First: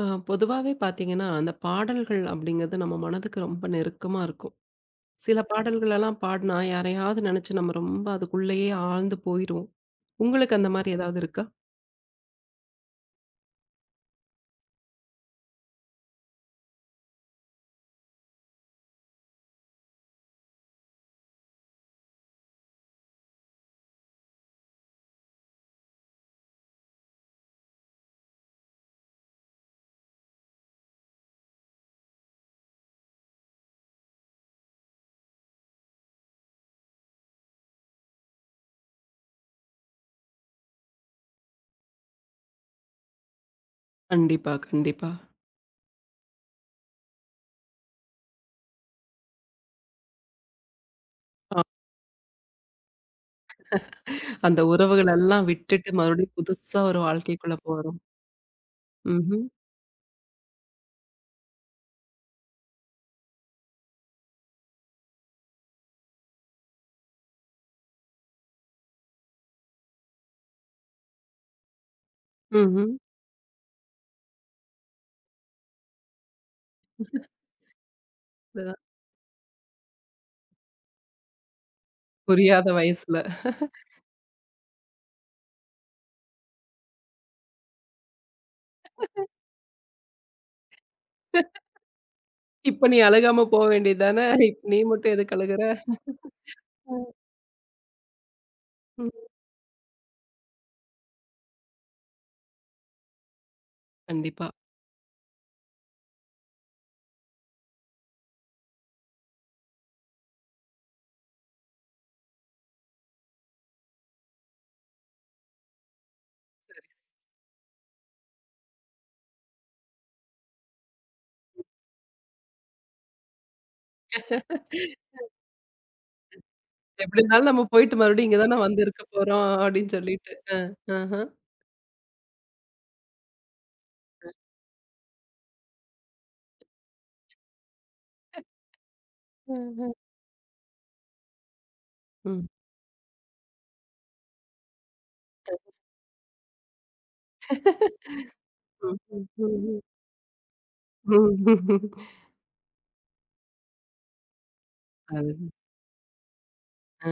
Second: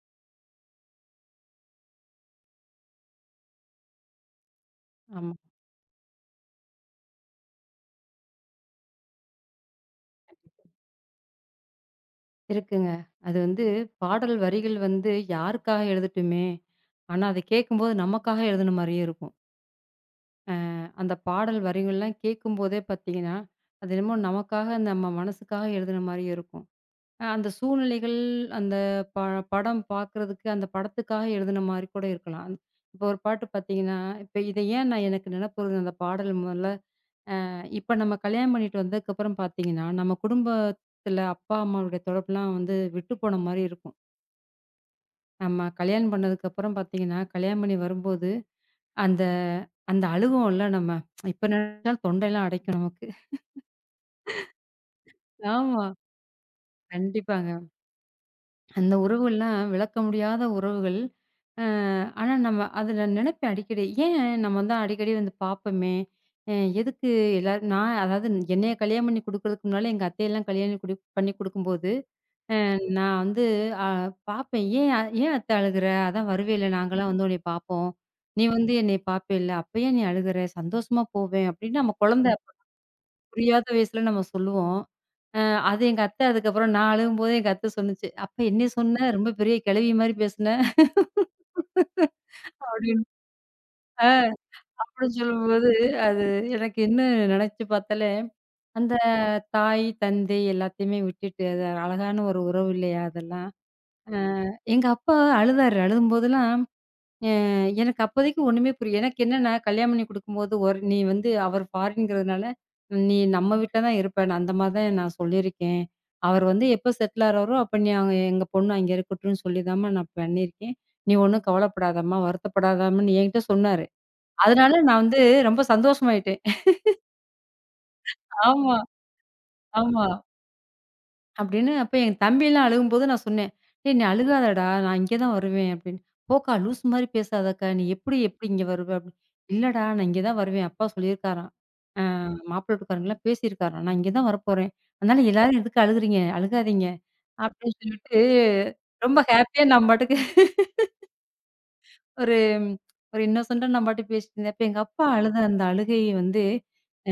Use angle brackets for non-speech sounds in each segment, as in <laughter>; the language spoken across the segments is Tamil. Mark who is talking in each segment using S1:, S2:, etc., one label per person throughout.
S1: பொதுவாவே பார்த்தீங்கன்னா, அந்த பாடல்கள் அப்படிங்கிறது நம்ம மனதுக்கு ரொம்ப நெருக்கமா இருக்கும்.
S2: ஆமா.
S1: சில பாடல்களெல்லாம் பாடுனா, யாரையாவது நெனச்சு நம்ம ரொம்ப அதுக்குள்ளேயே ஆழ்ந்து போயிருவோம். உங்களுக்கு
S2: கண்டிப்பா.
S1: அந்த மாரி ஏதாவது இருக்கா?
S2: இருக்குங்க. அது வந்து பாடல் வரிகள் வந்து யாருக்காக எழுதட்டுமே! ஆனா, அத கேட்கும்போது நமக்காக எழுதுன மாரியே இருக்கும். அந்த பாடல் வரிகள்லாம் கேட்கும்போதே பார்த்தீங்கன்னா, அது என்னமோ நமக்காக நம்ம மனசுக்காக எழுதுன மாரியே இருக்கும். அந்த சூழ்நிலைகள், அந்த ப படம் பார்க்குறதுக்கு, அந்த படத்துக்காக எழுதுன மாரி கூட இருக்கலாம். இப்போ ஒரு பாட்டு பார்த்தீங்கன்னா, இப்ப இத ஏன் நான் எனக்கு நினப்பு வருது அந்த பாடல் முதல்ல. இப்ப நம்ம கல்யாணம் பண்ணிட்டு வந்ததுக்கப்புறம் பார்த்தீங்கன்னா, நம்ம குடும்பத்துல அப்பா, அம்மாவுடைய தொடர்புலாம் வந்து விட்டு போன மாரி இருக்கும்.
S1: கண்டிப்பா, கண்டிப்பா.
S2: நம்ம கல்யாணம் பண்ணதுக்கப்புறம் பார்த்தீங்கன்னா, கல்யாணம் பண்ணி வரும்போது, அந்த அந்த அழுவோம்ல நம்ம. இப்ப
S1: அ
S2: நெனச்சாலும் தொண்டைலாம் அடைக்கும் நமக்கு.
S1: அந்த உறவுகளெல்லாம்
S2: ஆமா.
S1: விட்டுட்டு மறுபடியும் புதுசா ஒரு
S2: கண்டிப்பாங்க.
S1: வாழ்க்கைக்குள்ள போறோம்.
S2: அந்த
S1: ம்ஹ்ம்.
S2: உறவுகள்லாம் விளக்க முடியாத உறவுகள். அ ஆனா நம்ம அதுல நெனப்பேன் அடிக்கடி. ஏன் நம்ம தான் அடிக்கடி வந்து பார்ப்போமே! அ எதுக்கு எல்லாரும் நான் அதாவது என்னைய கல்யாணம் பண்ணி குடுக்குறதுக்கு முன்னால எங்க அத்தையெல்லாம் கல்யாணம் குடி பண்ணி குடுக்கும்போது அ
S1: ம்ஹ்ம்.
S2: நான் வந்து அ பாப்பேன். "ஏன் ஏன் அத்த அழுகுற? அதான் வருவேல்ல நாங்கலாம் வந்து உன்னைய பாப்போம். நீ வந்து
S1: அதுதான்.
S2: என்னைய பாப்பேல்ல, அப்ப ஏன் நீ அழுகுற? சந்தோஷமா போவேன்." அப்படின்னு நம்ம குழந்தை
S1: புரியாத வயசுல.
S2: புரியாத வயசுல நம்ம சொல்லுவோம். அ அது எங்க அத்தை அதுக்கப்புறம் நான் அழுகும்போது எங்க அத்தை சொன்னுச்சு, "அப்ப என்னைய சொன்ன? ரொம்ப பெரிய கிழவி மாரி பேசுன."
S1: இப்ப நீ
S2: அப்படின்னு.
S1: அழுகாம போ வேண்டியது
S2: அ
S1: தானே. நீ மட்டும்
S2: அப்படின்னு
S1: எதுக்கு அழுகுற?
S2: சொல்லும்போது, அது எனக்கு இன்னும் நினைச்சு பார்த்தாலே, அந்த
S1: ம்.
S2: தாய், தந்தை எல்லாத்தையுமே விட்டுட்டு, அது அழகான ஒரு உறவு இல்லையா அதெல்லாம். அ
S1: கண்டிப்பா.
S2: எங்க அப்பா அழுதாரு. அழுகும்போதெல்லாம் அ எனக்கு அப்போதைக்கு ஒண்ணுமே புரிய எனக்கு என்னன்னா, கல்யாணம் பண்ணி குடுக்கும்போது ஒரு "நீ வந்து அவர் ஃபாரின்ங்கிறதுனால, நீ நம்ம வீட்ல தான் இருப்ப." நான் அந்த மாரி தான் நான் சொல்லியிருக்கேன். அவர் வந்து எப்ப செட்டில் ஆகுறாரோ, அப்ப நீ அங்க எங்க பொண்ணு அங்க இருக்கட்டும்ன்னு சொல்லி தாம்மா நான் பண்ணியிருக்கேன். "நீ ஒண்ணும் கவலைப்படாதம்மா, வருத்தப்படாதம்மான்னு" என்கிட்ட சொன்னாரு. அதனால நான் வந்து ரொம்ப சந்தோஷமாயிட்டேன். <laughs>
S1: எப்படி இருந்தாலும் நம்ம போயிட்டு மறுபடியும் இங்க தானே
S2: ஆமா,
S1: வந்து இருக்க போறோம் அப்படின்னு
S2: ஆமா.
S1: சொல்லிட்டு. அ. ஆஹ.
S2: அப்படின்னு அப்ப என் தம்பிலாம் அழுகும்போது நான் சொன்னேன். "டேய் நீ அழுகாதடா! நான் இங்க தான் வருவேன்" அப்படின்னு. "போக்கா லூசு மாரி பேசாதக்கா! நீ எப்படி எப்படி இங்க வருவ?" அப்படின்னு. "இல்லடா
S1: ம்ஹ்ம்.
S2: நான் இங்க தான் வருவேன். அப்பா சொல்லியிருக்காராம். அ
S1: ம்.
S2: மாப்பிள்ளை வீட்டுக்காரங்கலாம் பேசியிருக்காராம். நான் இங்க தான் வரப்போறேன். அதனால எல்லாரும் எதுக்கு அழுகுறீங்க? அழுகாதீங்க" அப்படின்னு சொல்லிட்டு ரொம்ப ஹேப்பியா
S1: <laughs>
S2: நான் பாட்டுக்கு
S1: ம், ம்,
S2: ஒரு ஒரு இன்னோசென்ட்டா நான் பாட்டுக்கு பேசிட்டு இருந்தேன். அப்ப எங்க அப்பா அழுத
S1: அது
S2: அந்த அழுகை வந்து,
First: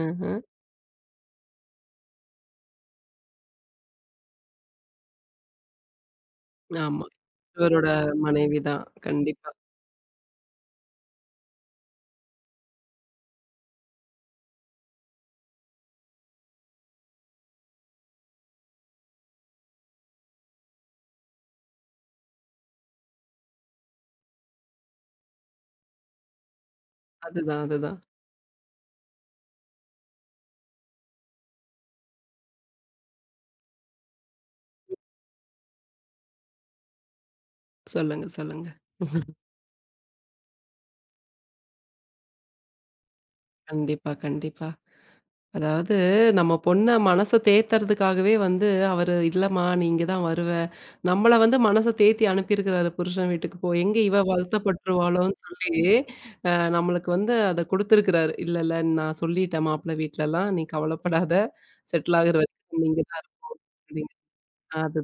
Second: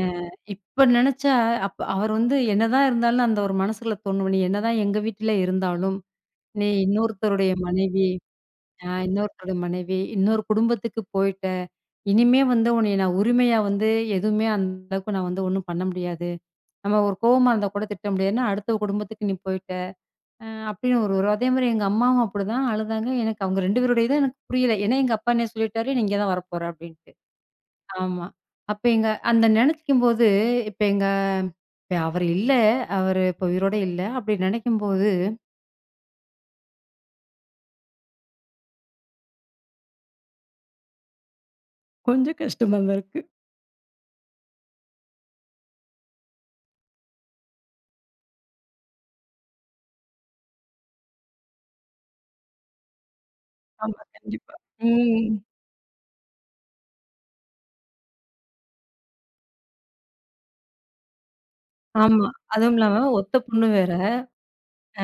S2: அ இப்ப நெனச்சா அப்ப அவர் வந்து என்னதான் இருந்தாலும் அந்த ஒரு மனசுக்குள்ள தோணும். நீ என்னதான் எங்க வீட்ல இருந்தாலும், நீ
S1: ஆமா.
S2: இன்னொருத்தருடைய
S1: இவரோட
S2: மனைவி.
S1: மனைவி தான். கண்டிப்பா.
S2: இன்னொருத்தருடைய மனைவி, இன்னொரு குடும்பத்துக்கு போயிட்ட. இனிமே வந்து உன்னைய நான் உரிமையா வந்து எதுவுமே அந்த அளவுக்கு நான் வந்து ஒண்ணும் பண்ண முடியாது. நம்ம ஒரு கோவமா இருந்தா கூட திட்ட முடியாதுன்னா, அடுத்த குடும்பத்துக்கு நீ போய் அப்படின்னு ஒரு ஒரு அதே மாரி எங்க அம்மாவும் அப்படிதான் அழுதாங்க. எனக்கு அவங்க 2 பேருடைய இதும் எனக்கு புரியல. ஏன்னா எங்க அப்பா என்ன சொல்லிட்டாரு, "நீ இங்க தான் வரப்போற" அப்படின்ட்டு.
S1: அதுதான், அதுதான்.
S2: ஆமா. அப்ப எங்க அந்த நெனைக்கும்போது, இப்ப எங்க இப்ப அவர் இல்ல. அவரு இப்ப உயிரோட இல்ல. அப்படி நெனைக்கும்போது
S1: சொல்லுங்க, சொல்லுங்க.
S2: கொஞ்சம் கஷ்டமா தான் இருக்கு.
S1: கண்டிப்பா, கண்டிப்பா. அதாவது நம்ம பொண்ண மனச தேத்துறதுக்காகவே வந்து அவரு, "இல்லம்மா, நீ இங்க தான் வருவ." நம்மள வந்து மனச தேத்தி அனுப்பியிருக்கிறாரு புருஷன் வீட்டுக்கு போ எங்க
S2: ஆமா.
S1: இவ
S2: கண்டிப்பா. ம்.
S1: வருத்தப்பட்டுருவாளோன்னு சொல்லி, நம்மளுக்கு வந்து அத குடுத்துருக்கிறாரு. "இல்ல, இல்ல நான் சொல்லிட்டேன் மாப்பிள வீட்லலாம். நீ கவலைப்படாத. செட்டில்
S2: ஆமா.
S1: ஆகுற
S2: அதுவும்
S1: வரைக்கும்
S2: இல்லாம
S1: நீங்க தான்
S2: ஒத்த பொண்ணு வேற.
S1: இருப்பீங்க."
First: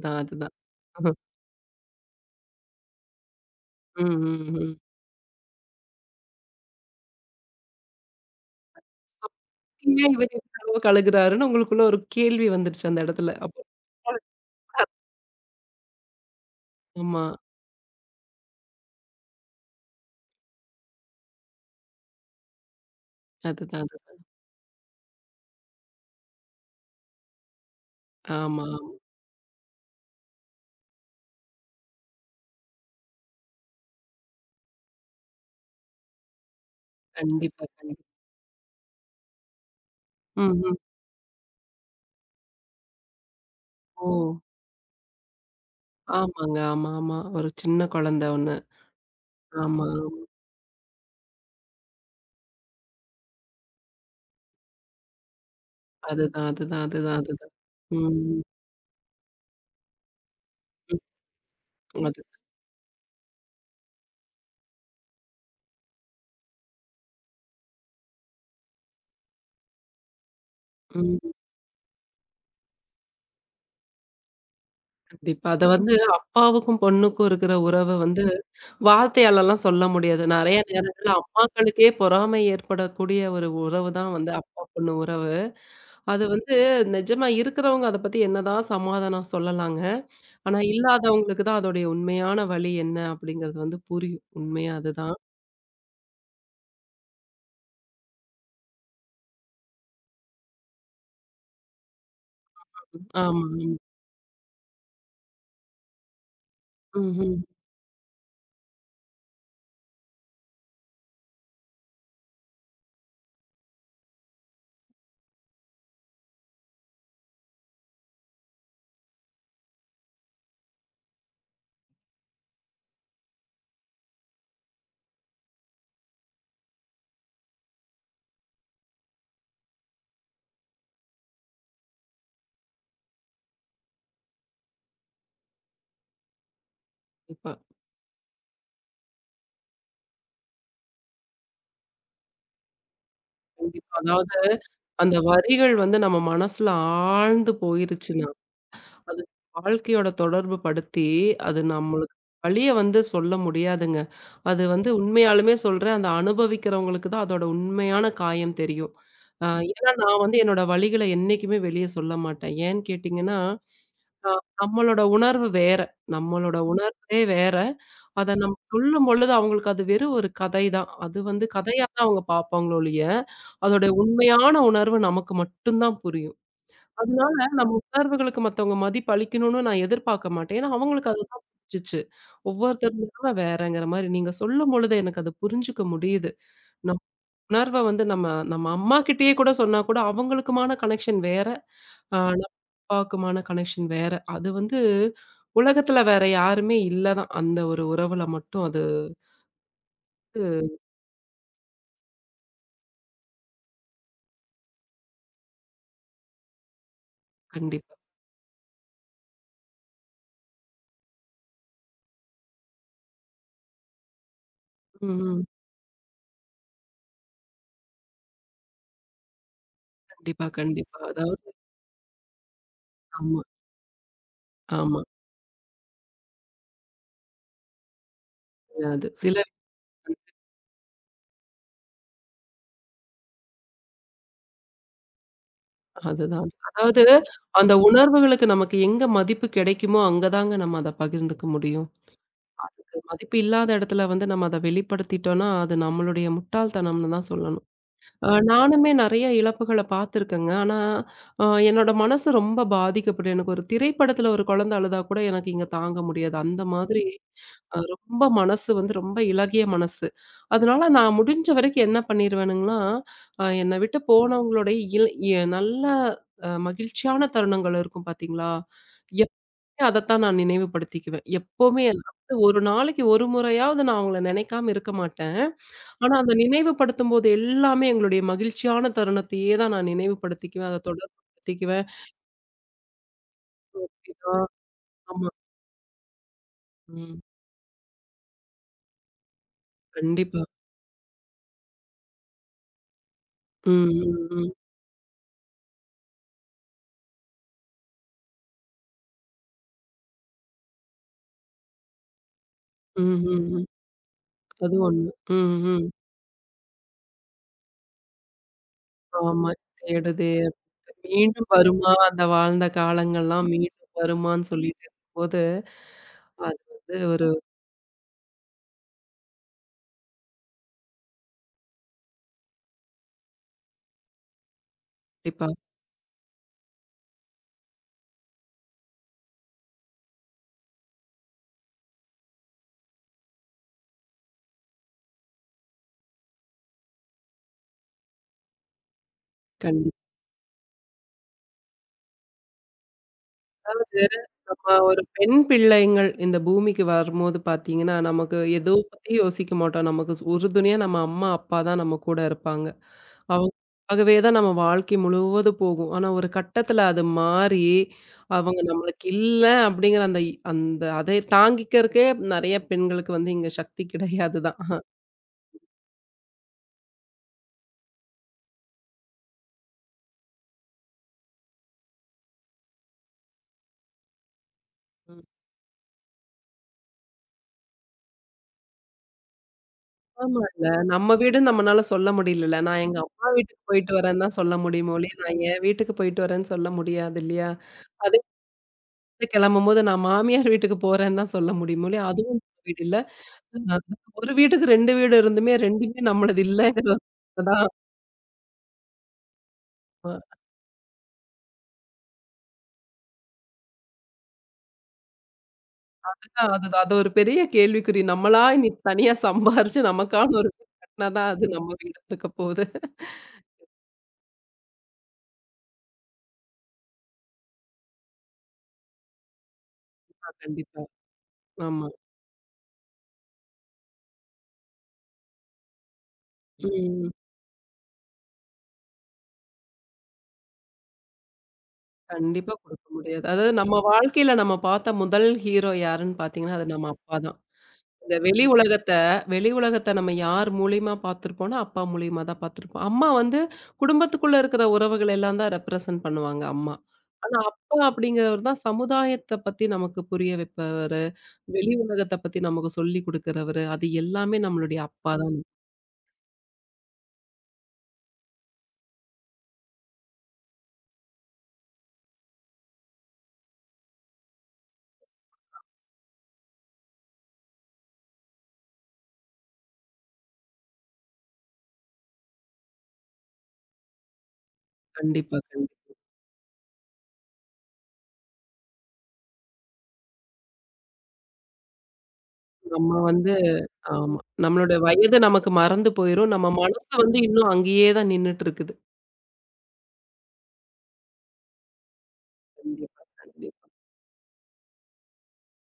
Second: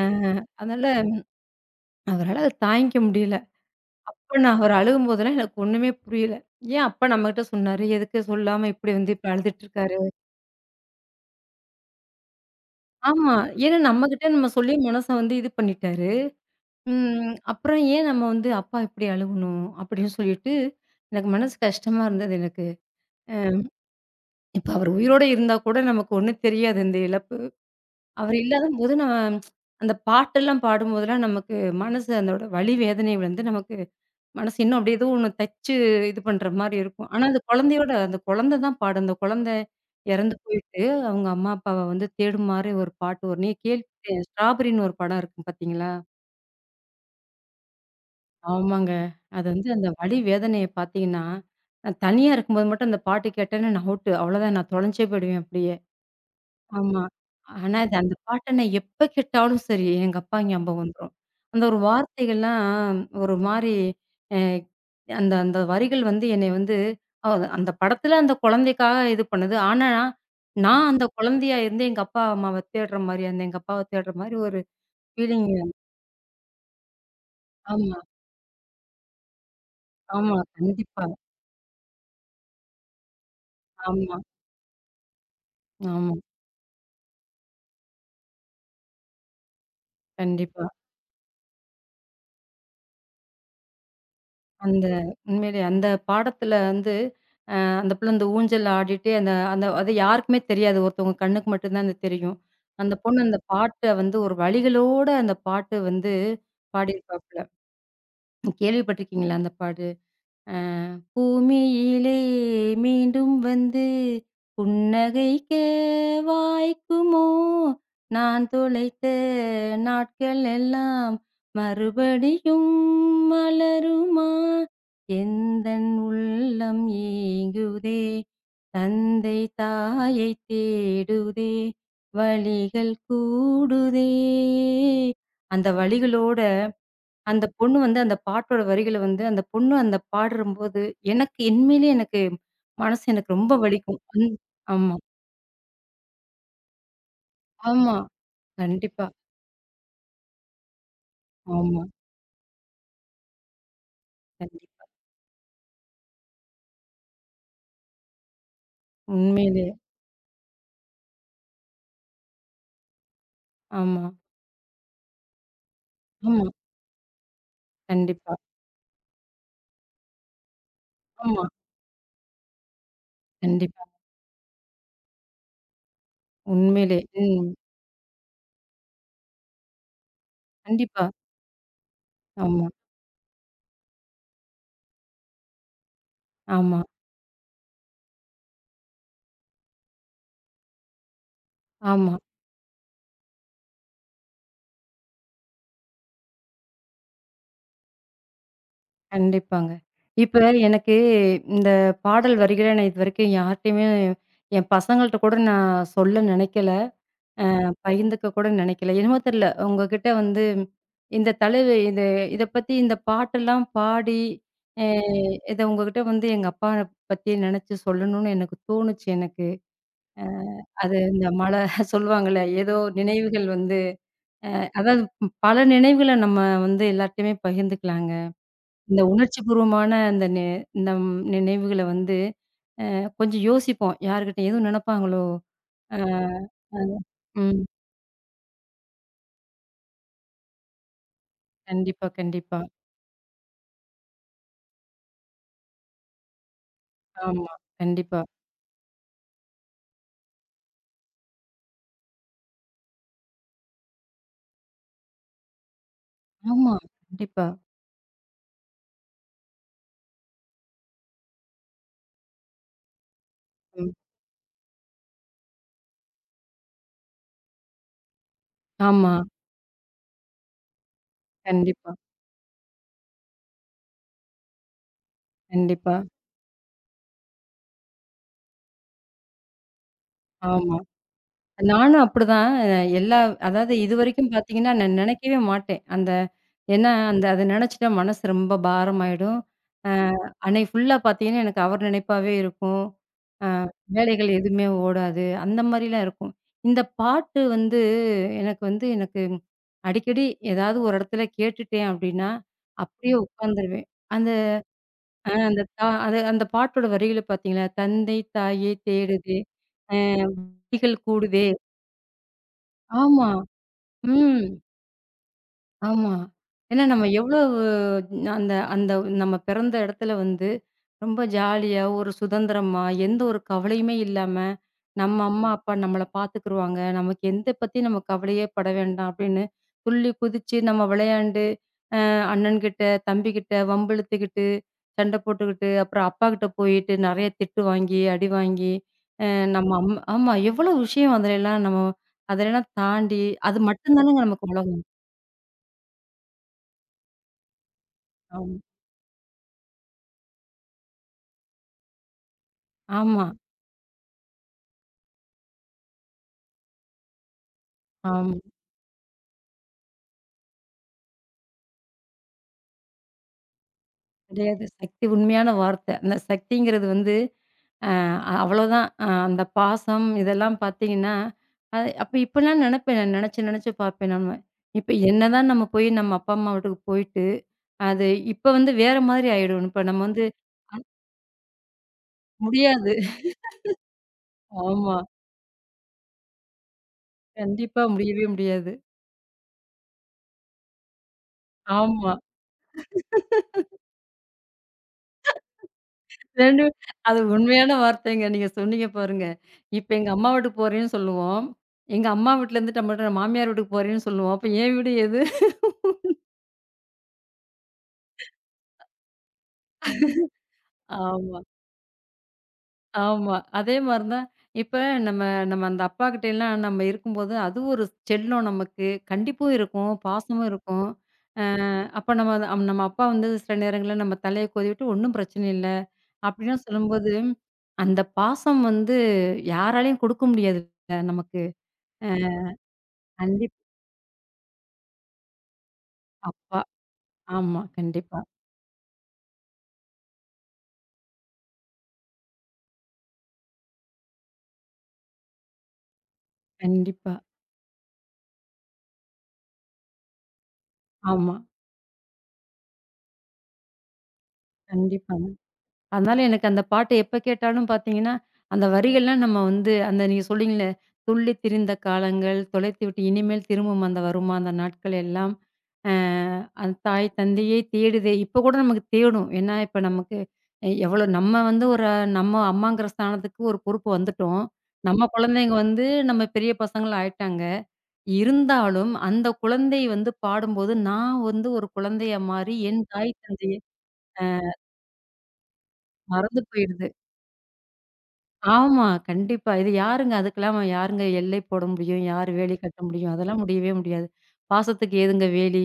S2: அ
S1: அதுதான்.
S2: அதனால அவரால அத தாங்கிக்க முடியல.
S1: ம்,
S2: அப்ப
S1: ம்,
S2: நான் அவர்
S1: ம்.
S2: அழுகும்போதெல்லாம் எனக்கு ஒண்ணுமே புரியல. ஏன் அப்பா நம்மகிட்ட சொன்னாரு? எதுக்கு சொல்லாம இப்படி வந்து
S1: சோ,
S2: இப்ப அழுதுட்டு இருக்காரு?
S1: ஏன் இவரு இந்த அளவுக்கு அழுகுறாருன்னு உங்களுக்குள்ள ஒரு கேள்வி வந்துருச்சு அந்த இடத்துல.
S2: ஆமா.
S1: அப்போ
S2: ஏன்னா நம்மகிட்ட
S1: <unintelligible>
S2: நம்ம சொல்லி மனச வந்து இது பண்ணிட்டாரு.
S1: ஆமா.
S2: ம். அப்புறம் ஏன் நம்ம வந்து அப்பா இப்படி அழுகணும்? அப்படின்னு சொல்லிட்டு எனக்கு மனசு கஷ்டமா இருந்தது எனக்கு. அ
S1: அதுதான், அதுதான்.
S2: இப்ப அவர் உயிரோட இருந்தா கூட நமக்கு ஒண்ணும் தெரியாது இந்த இழப்பு. அவர்
S1: ஆமா, ஆமா.
S2: இல்லாதம்போது நான் அந்த பாட்டெல்லாம் பாடும்போதெல்லாம் நமக்கு மனசு அதோட வலி, வேதனை வந்து நமக்கு மனசு இன்னும் அப்படியே ஏதோ ஒண்ணு தச்சு இது பண்ற மாரி இருக்கும். ஆனா அந்த
S1: கண்டிப்பா,
S2: குழந்தையோட
S1: கண்டிப்பா.
S2: அந்த குழந்தை தான் பாடும். அந்த குழந்தை இறந்து
S1: ம், ம்.
S2: போயிட்டு அவங்க அம்மா, அப்பாவ வந்து தேடுமாறு ஒரு பாட்டு வரும். நீங்க
S1: ஓ!
S2: கேள்வி ஸ்ட்ராபெர்ரின்னு ஒரு படம் இருக்கும் பார்த்தீங்களா?
S1: ஆமாங்க. ஆமா, ஆமா. ஒரு சின்ன குழந்தை ஒண்ணு.
S2: ஆமாங்க. அது வந்து அந்த
S1: ஆமா.
S2: வலி, வேதனைய பார்த்தீங்கன்னா, நான் தனியா இருக்கும்போது மட்டும் அந்த பாட்டு கேட்டேன்னா நான் அவுட்டு. அவ்வளோதான் நான் தொலைஞ்சே போயிடுவேன் அப்படியே.
S1: அதுதான், அதுதான்,
S2: ஆமா.
S1: அதுதான், அதுதான்.
S2: ஆனா, அது அந்த
S1: ம்.
S2: பாட்ட நான் எப்ப கேட்டாலும் சரி, எங்க அப்பா ஞாபகம்
S1: ம்.
S2: வந்துரும். அந்த ஒரு
S1: அது.
S2: வார்த்தைகள்லாம் ஒரு மாரி அ அந்த அந்த வரிகள் வந்து என்னைய வந்து அ அந்த படத்துல அந்த குழந்தைக்காக இது பண்ணுது. ஆனா, நான் அந்த
S1: ம்.
S2: குழந்தையா இருந்து எங்க அப்பா அம்மாவ தேடுற மாரி, அந்த எங்க அப்பாவ தேடுற மாரி ஒரு ஃபீலிங்.
S1: கண்டிப்பா. அத வந்து அப்பாவுக்கும், பொண்ணுக்கும் இருக்கிற உறவ
S2: ஆமா,
S1: வந்து வார்த்தையாலலாம் சொல்ல முடியாது.
S2: ஆமா.
S1: நெறைய
S2: கண்டிப்பா.
S1: நேரங்கள்ல அம்மாக்களுக்கே பொறாமை ஏற்படக்கூடிய ஒரு உறவு தான்
S2: ஆமா,
S1: வந்து அப்பா, பொண்ணு உறவு.
S2: ஆமா.
S1: அது வந்து நிஜமா இருக்கிறவங்க அத பத்தி என்னதான் சமாதானம் சொல்லலாங்க. ஆனா
S2: கண்டிப்பா.
S1: இல்லாதவங்களுக்கு தான் அதோடைய உண்மையான வலி என்ன அப்படிங்கிறது வந்து புரியும். உண்மையா
S2: அந்த
S1: அதுதான்.
S2: உண்மையிலேயே அந்த பாடத்துல வந்து அந்த புள்ள அந்த ஊஞ்சல் ஆடிட்டு, அந்த அந்த அது யாருக்குமே தெரியாது. ஒருத்தவங்க கண்ணுக்கு மட்டும் தான் அது தெரியும். அந்த பொண்ணு அந்த
S1: ஆமா. ம்.
S2: பாட்ட வந்து ஒரு வரிகளோட அந்த பாட்டு வந்து பாடியிருப்பாப்புல.
S1: ம்ஹ்ம்.
S2: கேள்விப்பட்டுருக்கீங்களா அந்த பாட்டு? அ பூமியிலே மீண்டும் வந்து புன்னகைக்க வாய்க்குமோ? நான் தொலைத்த நாட்கள் எல்லாம் மறுபடியும் மலருமா? எந்தன் உள்ளம் ஏங்குதே! தந்தை, தாயை தேடுதே! வலிகள் கூடுதே! அந்த வலிகளோட அந்த
S1: கண்டிப்பா,
S2: பொண்ணு வந்து அந்த பாட்டோட வரிகள வந்து, அந்த பொண்ணு அந்த பாடும்போது, எனக்கு உண்மையிலேயே எனக்கு மனசு எனக்கு ரொம்ப
S1: கண்டிப்பா.
S2: வலிக்கும். ம்.
S1: அதாவது
S2: ஆமா,
S1: அந்த வரிகள் வந்து நம்ம மனசுல ஆழ்ந்து
S2: ஆமா.
S1: போயிருச்சுன்னா
S2: கண்டிப்பா.
S1: அது வாழ்க்கையோட தொடர்பு படுத்தி, அது
S2: ஆமா,
S1: நம்மளுக்கு வலிய வந்து சொல்ல முடியாதுங்க. அது
S2: கண்டிப்பா.
S1: வந்து உண்மையாலுமே சொல்றேன், அந்த அனுபவிக்கிறவங்களுக்கு தான் அதோட உண்மையான காயம் தெரியும். அ
S2: உண்மையிலேயே.
S1: ஏன்னா நான் வந்து என்னோட வலிகள என்னைக்குமே வெளிய சொல்ல மாட்டேன். ஏன்னு கேட்டீங்கன்னா,
S2: ஆமா,
S1: அ நம்மளோட உணர்வு வேற.
S2: ஆமா.
S1: நம்மளோட உணர்வே வேற.
S2: கண்டிப்பா.
S1: அத நம்ம சொல்லும்பொழுது அவங்களுக்கு அது வெறும் ஒரு கதை தான். அது
S2: ஆமா,
S1: வந்து கதையா தான் அவங்க பார்ப்பாங்களே ஒழிய,
S2: கண்டிப்பா.
S1: அதோட உண்மையான உணர்வு நமக்கு மட்டும் தான் புரியும்.
S2: உண்மையிலே.
S1: அதனால
S2: ம்.
S1: நம்ம உணர்வுகளுக்கு மத்தவங்க மதிப்பு அளிக்கணும்னு நான் எதிர்பார்க்க மாட்டேன். ஏன்னா,
S2: கண்டிப்பா.
S1: அவங்களுக்கு அதுதான் புரிஞ்சுச்சு.
S2: ஆமா,
S1: ஒவ்வொருத்தவங்களும் வேறங்கிற மாரி நீங்க சொல்லும்பொழுது எனக்கு அது புரிஞ்சுக்க முடியுது.
S2: ஆமா,
S1: நம் உணர்வ வந்து நம்ம நம்ம அம்மாகிட்டயே கூட சொன்னா கூட அவங்களுக்குமான கனெக்ஷன் வேற.
S2: ஆமா.
S1: நம்ம அப்பாவுக்குமான கனெக்ஷன் வேற. அது வந்து உலகத்துல வேற யாருமே இல்ல தான். அந்த ஒரு உறவுல மட்டும் அது
S2: கண்டிப்பாங்க. இப்ப எனக்கு இந்த பாடல் வரிகள நான் இதுவரைக்கும் யார்ட்டயுமே என் பசங்கள்ட்ட கூட நான் சொல்ல நெனைக்கல.
S1: கண்டிப்பா.
S2: பகிர்ந்துக்க கூட நினைக்கல. என்னமோ தெரியல. உங்ககிட்ட வந்து இந்த தலைவு இது இத பத்தி இந்த பாட்டெல்லாம் பாடி, அ
S1: ம். ம்.
S2: இத உங்ககிட்ட வந்து எங்க அப்பா பத்தி நினைச்சு சொல்லணும்னு எனக்கு தோணுச்சு எனக்கு. அ
S1: கண்டிப்பா,
S2: அது
S1: கண்டிப்பா.
S2: இந்த
S1: அதாவது
S2: மழை சொல்லுவாங்கல்ல, ஏதோ
S1: ஆமா,
S2: நினைவுகள் வந்து அ
S1: ஆமா.
S2: அதாவது பல நினைவுகள நம்ம வந்து எல்லார்ட்டயுமே பகிர்ந்துக்கலாங்க. இந்த
S1: அது சில
S2: உணர்ச்சிபூர்வமான அந்த நம் நினைவுகள வந்து அ கொஞ்சம் யோசிப்போம். யார்கிட்ட எதுவும் நினைப்பாங்களோ? அ
S1: அதுதான். அதாவது
S2: ம்.
S1: அந்த உணர்வுகளுக்கு நமக்கு எங்க மதிப்பு கிடைக்குமோ, அங்க தாங்க நம்ம அத பகிர்ந்துக்க முடியும்.
S2: கண்டிப்பா, கண்டிப்பா.
S1: மதிப்பு இல்லாத இடத்துல வந்து நம்ம அத வெளிப்படுத்திட்டோம்னா, அது நம்மளுடைய முட்டாள்தனம்னு தான்
S2: ஆமா.
S1: சொல்லணும்.
S2: கண்டிப்பா.
S1: நானுமே நெறைய இழப்புகள பார்த்துருக்கேங்க. ஆனா, என்னோட மனசு ரொம்ப பாதிக்கப்படும். எனக்கு ஒரு திரைப்படத்துல ஒரு குழந்தை அழுதா கூட எனக்கு இங்க தாங்க முடியாது. அந்த
S2: ஆமா.
S1: மாதிரி
S2: கண்டிப்பா.
S1: ரொம்ப மனசு வந்து ரொம்ப இளகிய மனசு. அதனால நான் முடிஞ்ச வரைக்கும் என்ன பண்ணிருவேனுங்கன்னா, என்னை
S2: ம்.
S1: விட்டு போனவங்களுடைய இல் நல்ல மகிழ்ச்சியான தருணங்கள் இருக்கும் பார்த்தீங்களா?
S2: ஆமா.
S1: எப்பயும் அதத்தான் நான் நினைவுபடுத்திக்குவேன். எப்பவுமே
S2: கண்டிப்பா,
S1: ஒரு நாளைக்கு ஒரு முறையாவது நான் அவங்கள நினைக்காம இருக்க மாட்டேன்.
S2: கண்டிப்பா.
S1: ஆனா, அத நினைவுபடுத்தும்போது எல்லாமே எங்களுடைய மகிழ்ச்சியான தருணத்தையே தான் நான் நினைவுபடுத்திக்குவேன்.
S2: ஆமா.
S1: அத தொடர்புபடுத்திக்குவேன்.
S2: நானும் அப்படிதான். எல்லா அதாவது இதுவரைக்கும்
S1: ஆ,
S2: பார்த்தீங்கன்னா, நான்
S1: ஆமா.
S2: நினைக்கவே மாட்டேன். அந்த ஏன்னா
S1: ம்.
S2: அந்த அத நினைச்சுட்டா மனசு ரொம்ப பாரமாயிடும். அ
S1: கண்டிப்பா.
S2: அன்னைக்கு ஃபுல்லா பார்த்தீங்கன்னா, எனக்கு அவர் நினைப்பாவே இருக்கும். அ
S1: ம், ம்,
S2: வேலைகள்
S1: ம்.
S2: எதுவுமே ஓடாது. அந்த மாரிலாம் இருக்கும். இந்த பாட்டு வந்து எனக்கு வந்து எனக்கு அடிக்கடி ஏதாவது ஒரு இடத்துல கேட்டுட்டேன் அப்படின்னா, அப்படியே
S1: ம், ம், ம்.
S2: உட்காந்துருவேன். அந்த
S1: அது ஒண்ணு. ம்,
S2: அந்த
S1: ம்.
S2: அது அந்த பாட்டோட வரிகள பார்த்தீங்களா? "தந்தை, தாயை தேடுதே,
S1: ஆமா.
S2: அ
S1: தேடுதே அது.
S2: வழிகள் கூடுதே".
S1: மீண்டும் வருமா? அந்த வாழ்ந்த
S2: ஆமா.
S1: காலங்கள்லாம் மீண்டும்
S2: ம்.
S1: வருமான்னு சொல்லிட்டு இருக்கும்போது,
S2: ஆமா.
S1: அது
S2: ஏன்னா
S1: வந்து
S2: நம்ம
S1: ஒரு
S2: எவ்வளவு அந்த அந்த நம்ம பிறந்த இடத்துல வந்து, ரொம்ப ஜாலியா, ஒரு சுதந்திரமா, எந்த ஒரு கவலையுமே இல்லாம, நம்ம அம்மா,
S1: கண்டிப்பா.
S2: அப்பா நம்மள பார்த்துக்குருவாங்க. நமக்கு எந்த பத்தியும் நம்ம கவலையே பட வேண்டாம் அப்படின்னு, துள்ளி குதிச்சு நம்ம விளையாண்டு, அ அண்ணன்கிட்ட, தம்பிகிட்ட வம்பு இழுத்துக்கிட்டு, சண்டை போட்டுக்கிட்டு, அப்புறம் அப்பாகிட்ட போயிட்டு நெறைய திட்டு வாங்கி, அடி வாங்கி, அ நம்ம
S1: கண்டிப்பா.
S2: ஆமா எவ்வளோ விஷயம் அதுலலாம் நம்ம அதெல்லாம் தாண்டி, அது மட்டும் தானங்க நமக்கு
S1: நம்ம
S2: உலகம்.
S1: ஒரு பெண் பிள்ளைங்கள் இந்த பூமிக்கு வரும்போது பார்த்தீங்கன்னா, நமக்கு
S2: ஆமா.
S1: எதோ பத்தி யோசிக்க மாட்டோம். நமக்கு உறுதுணையா நம்ம அம்மா, அப்பா தான் நம்ம கூட இருப்பாங்க.
S2: ஆமா,
S1: அவங்களுக்காகவே தான் நம்ம வாழ்க்கை முழுவதும் போகும். ஆனா ஒரு கட்டத்துல அது மாறி,
S2: ஆமா.
S1: அவங்க நம்மளுக்கு இல்ல அப்படிங்கிற அந்த அந்த அதை தாங்கிக்கிறதுக்கே நெறைய பெண்களுக்கு வந்து இங்க சக்தி கிடையாது தான்.
S2: கிடையாது. சக்தி உண்மையான வார்த்தை. அந்த சக்திங்கிறது வந்து, அ அவ்வளோதான். அந்த பாசம் இதெல்லாம் பார்த்தீங்கன்னா, அது அப்ப இப்பலாம் நெனப்பேன். நான் நெனச்சு நெனச்சு பார்ப்பேன் நம்ம. இப்ப
S1: ம்.
S2: என்னதான் நம்ம போய் நம்ம அப்பா, அம்மா வீட்டுக்கு போயிட்டு, அது இப்ப வந்து வேற மாதிரி ஆயிடும். இப்ப நம்ம வந்து
S1: ஆமால்ல. நம்ம வீடுன்னு நம்மனால சொல்ல முடியலல்ல. நான்
S2: முடியாது.
S1: எங்க அம்மா
S2: <laughs>
S1: வீட்டுக்கு போயிட்டு வரேன்னு தான் சொல்ல முடியுமே
S2: ஆமா.
S1: ஒழிய, நான் என் வீட்டுக்கு போயிட்டு வரேன்னு சொல்ல முடியாது இல்லையா?
S2: கண்டிப்பா முடியவே முடியாது.
S1: கிளம்பும்போது நான் மாமியார் வீட்டுக்கு போறேன்னு தான் சொல்ல முடியும் ஒழிய,
S2: ஆமா.
S1: அதுவும் நம்ம வீடு இல்ல. அஹ் ஒரு வீட்டுக்கு 2 வீடு இருந்துமே 2மே நம்மளது
S2: 2
S1: இல்லங்கறது
S2: அது
S1: தான்.
S2: உண்மையான வார்த்தைங்க. நீங்க சொன்னீங்க பாருங்க. இப்ப எங்க அம்மா வீட்டுக்கு போறேன்னு சொல்லுவோம். எங்க அம்மா வீட்ல இருந்துட்டு நம்மள்ட்ட மாமியார் வீட்டுக்கு போறேன்னு சொல்லுவோம். அப்ப என் வீடு எது?
S1: அதுதான் அதுதான். அது ஒரு பெரிய கேள்விக்குறி. நம்மளா இனி தனியா சம்பாரிச்சு நமக்கான ஒரு வீடு கட்டுனா தான்
S2: ஆமா,
S1: அது நம்ம வீடா இருக்க போகுது.
S2: ஆமா. அதே மாரி தான். இப்ப நம்ம நம்ம அந்த அப்பாகிட்டலாம் நம்ம இருக்கும்போது, அது ஒரு செல்லம் நமக்கு. கண்டிப்பும் இருக்கும், பாசமும்
S1: கண்டிப்பா.
S2: இருக்கும். அ
S1: ஆமா.
S2: அப்ப நம்ம அத- அம் நம்ம அப்பா வந்து சில நேரங்கள்ல நம்ம தலைய கோதிவிட்டு ஒண்ணும் பிரச்சனை இல்ல. அப்படிலாம்
S1: ம்.
S2: சொல்லும்போது, அந்த பாசம் வந்து யாராலயும் குடுக்க முடியாதுல்ல நமக்கு. அ
S1: கண்டிப்பா குடுக்க முடியாது. அதாவது
S2: கண்டிப்
S1: நம்ம வாழ்க்கையில நம்ம பார்த்த முதல் ஹீரோ யாருன்னு பார்த்தீங்கன்னா,
S2: அப்பா
S1: அது நம்ம அப்பா தான்.
S2: ஆமா.
S1: இந்த
S2: கண்டிப்பா,
S1: வெளி உலகத்த வெளி உலகத்த நம்ம யார் மூலியமா பார்த்திருப்போம்னா, அப்பா மூலியமா தான் பார்த்திருப்போம். அம்மா வந்து குடும்பத்துக்குள்ள இருக்கிற உறவுகள் எல்லாம் தான் ரெப்ரசன்ட் பண்ணுவாங்க அம்மா.
S2: கண்டிப்பா.
S1: ஆனா, அப்பா அப்படிங்கிறவர் தான் சமுதாயத்த பத்தி நமக்கு புரிய வைப்பவரு.
S2: ஆமா.
S1: வெளி உலகத்த பத்தி நமக்கு சொல்லிக் குடுக்கிறவரு. அது எல்லாமே நம்மளுடைய அப்பா
S2: கண்டிப்பாங்க.
S1: தான்.
S2: அதனால எனக்கு அந்த பாட்டு எப்ப கேட்டாலும் பார்த்தீங்கன்னா, அந்த வரிகள்லாம் நம்ம வந்து அந்த நீங்க சொல்றீங்கல்ல, "துள்ளி திரிந்த காலங்கள் தொலைத்துவிட்டு இனிமேல் திரும்பும் அந்த வருமா அந்த நாட்கள் எல்லாம். அ அந்த தாய் தந்தையை தேடுதே" இப்ப கூட நமக்கு தேடும். ஏன்னா, இப்ப நமக்கு எவ்வளோ நம்ம வந்து ஒரு நம்ம அம்மாங்கிற ஸ்தானத்துக்கு ஒரு பொறுப்பு வந்துட்டோம். நம்ம
S1: கண்டிப்பா,
S2: குழந்தைங்க வந்து
S1: கண்டிப்பா.
S2: நம்ம பெரிய பசங்களா ஆயிட்டாங்க. இருந்தாலும், அந்த குழந்தை வந்து பாடும்போது, நான் வந்து ஒரு குழந்தையா மாறி, என்
S1: நம்ம
S2: தாய்
S1: வந்து
S2: தந்தைய
S1: ஆமா. நம்மளோட வயது நமக்கு மறந்து போயிரும்.
S2: மறந்து
S1: நம்ம
S2: போயிடுது.
S1: மனசு வந்து இன்னும் அங்கேயே தான் நின்னுட்டு இருக்குது.
S2: ஆமா, கண்டிப்பா. இது யாருங்க அதுக்கெல்லாம் யாருங்க எல்லை போட முடியும்? யார் வேலி கட்ட
S1: கண்டிப்பா,
S2: முடியும்? அதெல்லாம்
S1: கண்டிப்பா.
S2: முடியவே முடியாது. பாசத்துக்கு ஏதுங்க வேலி?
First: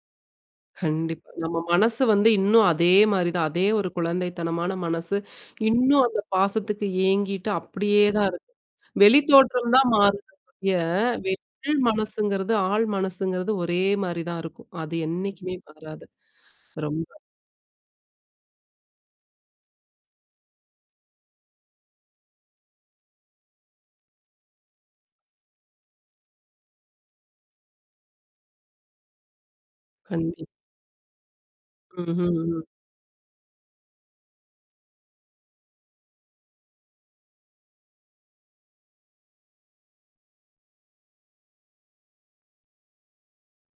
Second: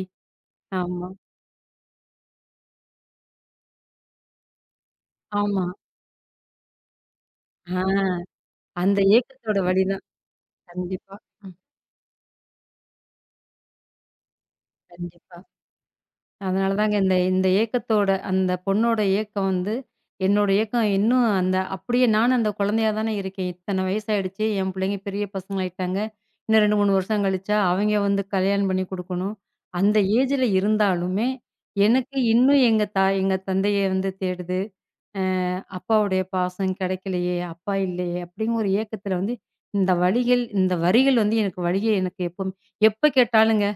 S2: ஆமா,
S1: கண்டிப்பா. நம்ம மனசு வந்து இன்னும் அதே மாரி தான். அதே ஒரு குழந்தைத்தனமான மனசு.
S2: ஆமா.
S1: இன்னும் அந்த பாசத்துக்கு ஏங்கிட்டு அப்படியே
S2: ஆ,
S1: தான் இருக்கு.
S2: அந்த
S1: வெளி
S2: ஏக்கத்தோட
S1: தோற்றம்
S2: வலி
S1: தான்
S2: தான்.
S1: மாறுது ஒழிய,
S2: கண்டிப்பா,
S1: வெளி உள் மனசுங்கிறது, ஆள் மனசுங்கிறது ஒரே மாரி தான் இருக்கும். அது
S2: கண்டிப்பா.
S1: என்னைக்குமே மாறாது.
S2: அதனால தாங்க
S1: ரொம்ப
S2: இந்த இந்த ஏக்கத்தோட அந்த பொண்ணோட ஏக்கம் வந்து, என்னோட ஏக்கம் இன்னும் அந்த அப்படியே நானும் அந்த குழந்தையா தானே இருக்கேன். இத்தன வயசாயிடுச்சு, என் பிள்ளைங்க பெரிய பசங்களாயிட்டாங்க. இன்னும் 2, 3 வருஷம் கழிச்சா அவங்க வந்து கல்யாணம் பண்ணி குடுக்கணும். அந்த ஏஜ்ல
S1: கண்டிப்பா.
S2: இருந்தாலுமே, எனக்கு
S1: ம்ஹ்ம்.
S2: இன்னும் எங்க தந்தைய வந்து தேடுது. அப்பாவுடைய பாசம் கிடைக்கலையே! அப்பா இல்லையே! அப்பிடிங்கிற ஒரு ஏக்கத்தில வந்து, இந்த வழிகள் இந்த வரிகள் வந்து எனக்கு வழியே எனக்கு எப்பவும் எப்ப கேட்டாலுங்க,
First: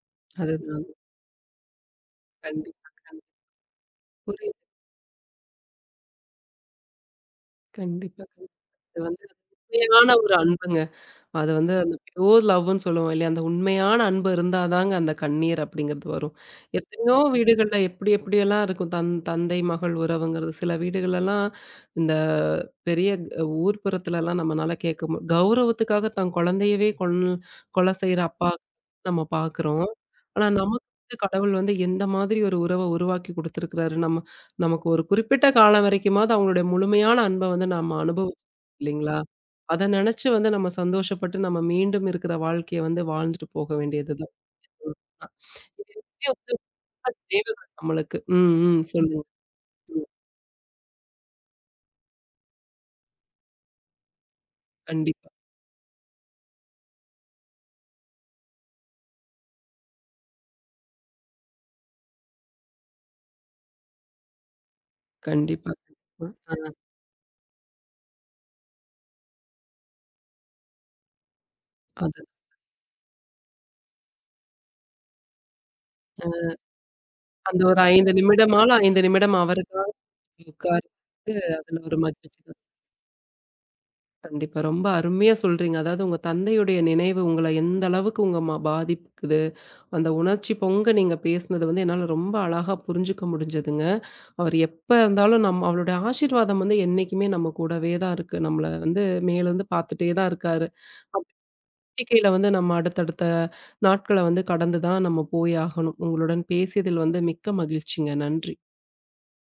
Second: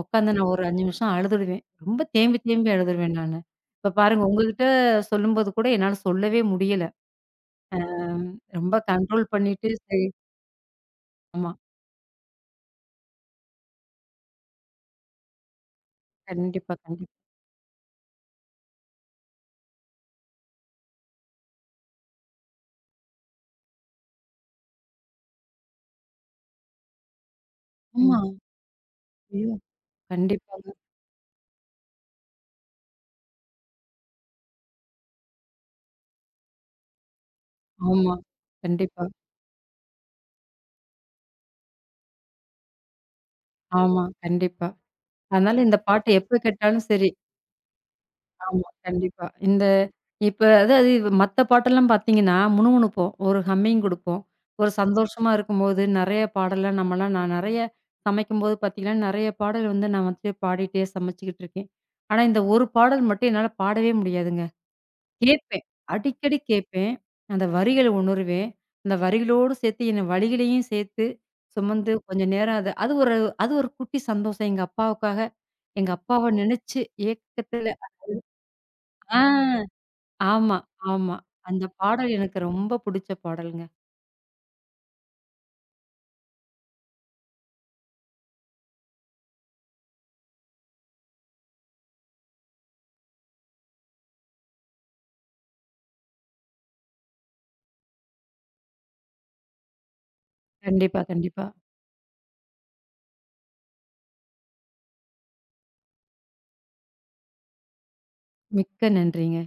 S2: உட்காந்து நான் ஒரு 5
S1: அதுதான்.
S2: நிமிஷம் அழுதுடுவேன். ரொம்ப தேம்பி தேம்பி
S1: கண்டிப்பா.
S2: அழுதுருவேன் நானு. இப்ப பாருங்க
S1: புரியுது.
S2: உங்ககிட்ட சொல்லும்போது கூட என்னால சொல்லவே முடியல. அம்
S1: கண்டிப்பா. கண்டிப்பா.
S2: ரொம்ப
S1: இது வந்து
S2: கண்ட்ரோல் பண்ணிட்டு சரி.
S1: உண்மையான ஒரு அன்புங்க.
S2: ஆமா.
S1: அது வந்து அந்த பியூர் லவ்வுன்னு சொல்லுவோம் இல்லையா? அந்த உண்மையான அன்பு இருந்தா தாங்க அந்த கண்ணீர் அப்படிங்கிறது வரும்.
S2: கண்டிப்பா, கண்டிப்பா.
S1: எத்தனையோ வீடுகள்ல எப்படி எப்படியெல்லாம் இருக்கும். தன் தந்தை, மகள் உறவுங்கிறது. சில வீடுகளெல்லாம் இந்த பெரிய ஊர் புறத்துலலாம் நம்மனால கேட்க கௌரவத்துக்காக தன் குழந்தையவே கொலை
S2: ஆமா.
S1: செய்ற அப்பா நம்ம
S2: ஐயோ!
S1: பார்க்குறோம். ஆனா
S2: கண்டிப்பாங்க.
S1: நமக்கு வந்து கடவுள் வந்து எந்த மாதிரி ஒரு உறவ உருவாக்கி குடுத்துருக்கிறாரு. நம்ம நமக்கு ஒரு குறிப்பிட்ட காலம் வரைக்குமாவது அவங்களுடைய முழுமையான அன்ப வந்து நம்ம
S2: ஆமா.
S1: அனுபவிச்சோம்
S2: கண்டிப்பா.
S1: இல்லைங்களா? அத நெனச்சு வந்து நம்ம சந்தோஷப்பட்டு, நம்ம மீண்டும் இருக்கிற வாழ்க்கைய வந்து வாழ்ந்துட்டு போக
S2: ஆமா.
S1: வேண்டியதுதான்.
S2: கண்டிப்பா.
S1: ம். அ
S2: அதனால இந்த
S1: இது
S2: பாட்டு
S1: எப்பயுமே
S2: எப்ப
S1: வந்து
S2: கேட்டாலும் சரி.
S1: ரொம்ப தேவைகள் நம்மளுக்கு. ம்,
S2: ஆமா.
S1: ம். சொல்லுங்க.
S2: கண்டிப்பா. இந்த
S1: ம்.
S2: இப்ப அதாவது இது மத்த பாட்டெல்லாம் பார்த்தீங்கன்னா, முணுமுணுப்போம். ஒரு ஹம்மிங் குடுப்போம். ஒரு
S1: கண்டிப்பா,
S2: சந்தோஷமா இருக்கும்போது, நெறைய பாடல்லாம் நம்மலாம் நான் நெறைய சமைக்கும்போது பார்த்தீங்கன்னா, நெறைய பாடல் வந்து நான் வந்து பாடிட்டே சமைச்சுக்கிட்டு இருக்கேன். ஆனா, இந்த ஒரு பாடல் மட்டும் என்னால பாடவே முடியாதுங்க. கேட்பேன்.
S1: கண்டிப்பா, கண்டிப்பா.
S2: அடிக்கடி
S1: ஆ
S2: கேட்பேன். அந்த வரிகள உணருவேன். அந்த வரிகளோடு சேர்த்து என்ன வலிகளையும் சேர்த்து சுமந்து கொஞ்ச
S1: அது
S2: நேரம் அது அது ஒரு குட்டி சந்தோஷம். எங்க அப்பாவுக்காக எங்க
S1: அ
S2: அப்பாவ நினைச்சு
S1: அந்த
S2: ஏக்கத்துல
S1: ஒரு 5 நிமிடமால 5
S2: ஆ.
S1: நிமிடம் அவருக்காக
S2: ஆமா,
S1: உட்கார்ந்து
S2: ஆமா. அந்த
S1: அதுல ஒரு
S2: பாடல்
S1: மகிழ்ச்சி
S2: எனக்கு
S1: தான்.
S2: ரொம்ப புடிச்ச பாடல்ங்க.
S1: கண்டிப்பா. ரொம்ப அருமையா சொல்றீங்க. அதாவது உங்க தந்தையுடைய நினைவு உங்கள எந்த அளவுக்கு உங்க பாதிக்குது? அந்த உணர்ச்சி பொங்க நீங்க பேசினது வந்து என்னால ரொம்ப அழகா புரிஞ்சுக்க முடிஞ்சதுங்க. அவர் எப்ப இருந்தாலும் நம்ம அவருடைய ஆசீர்வாதம் வந்து என்னைக்குமே நம்ம கூடவே தான் இருக்கு. நம்மள வந்து மேலருந்து பார்த்துட்டே தான் இருக்காரு.
S2: கண்டிப்பா, கண்டிப்பா.
S1: நம்பிக்கையில வந்து நம்ம அடுத்தடுத்த நாட்கள வந்து கடந்து தான் நம்ம போய் ஆகணும். உங்களுடன் பேசியதில் வந்து மிக்க மகிழ்ச்சிங்க. நன்றி.
S2: மிக்க நன்றிங்க.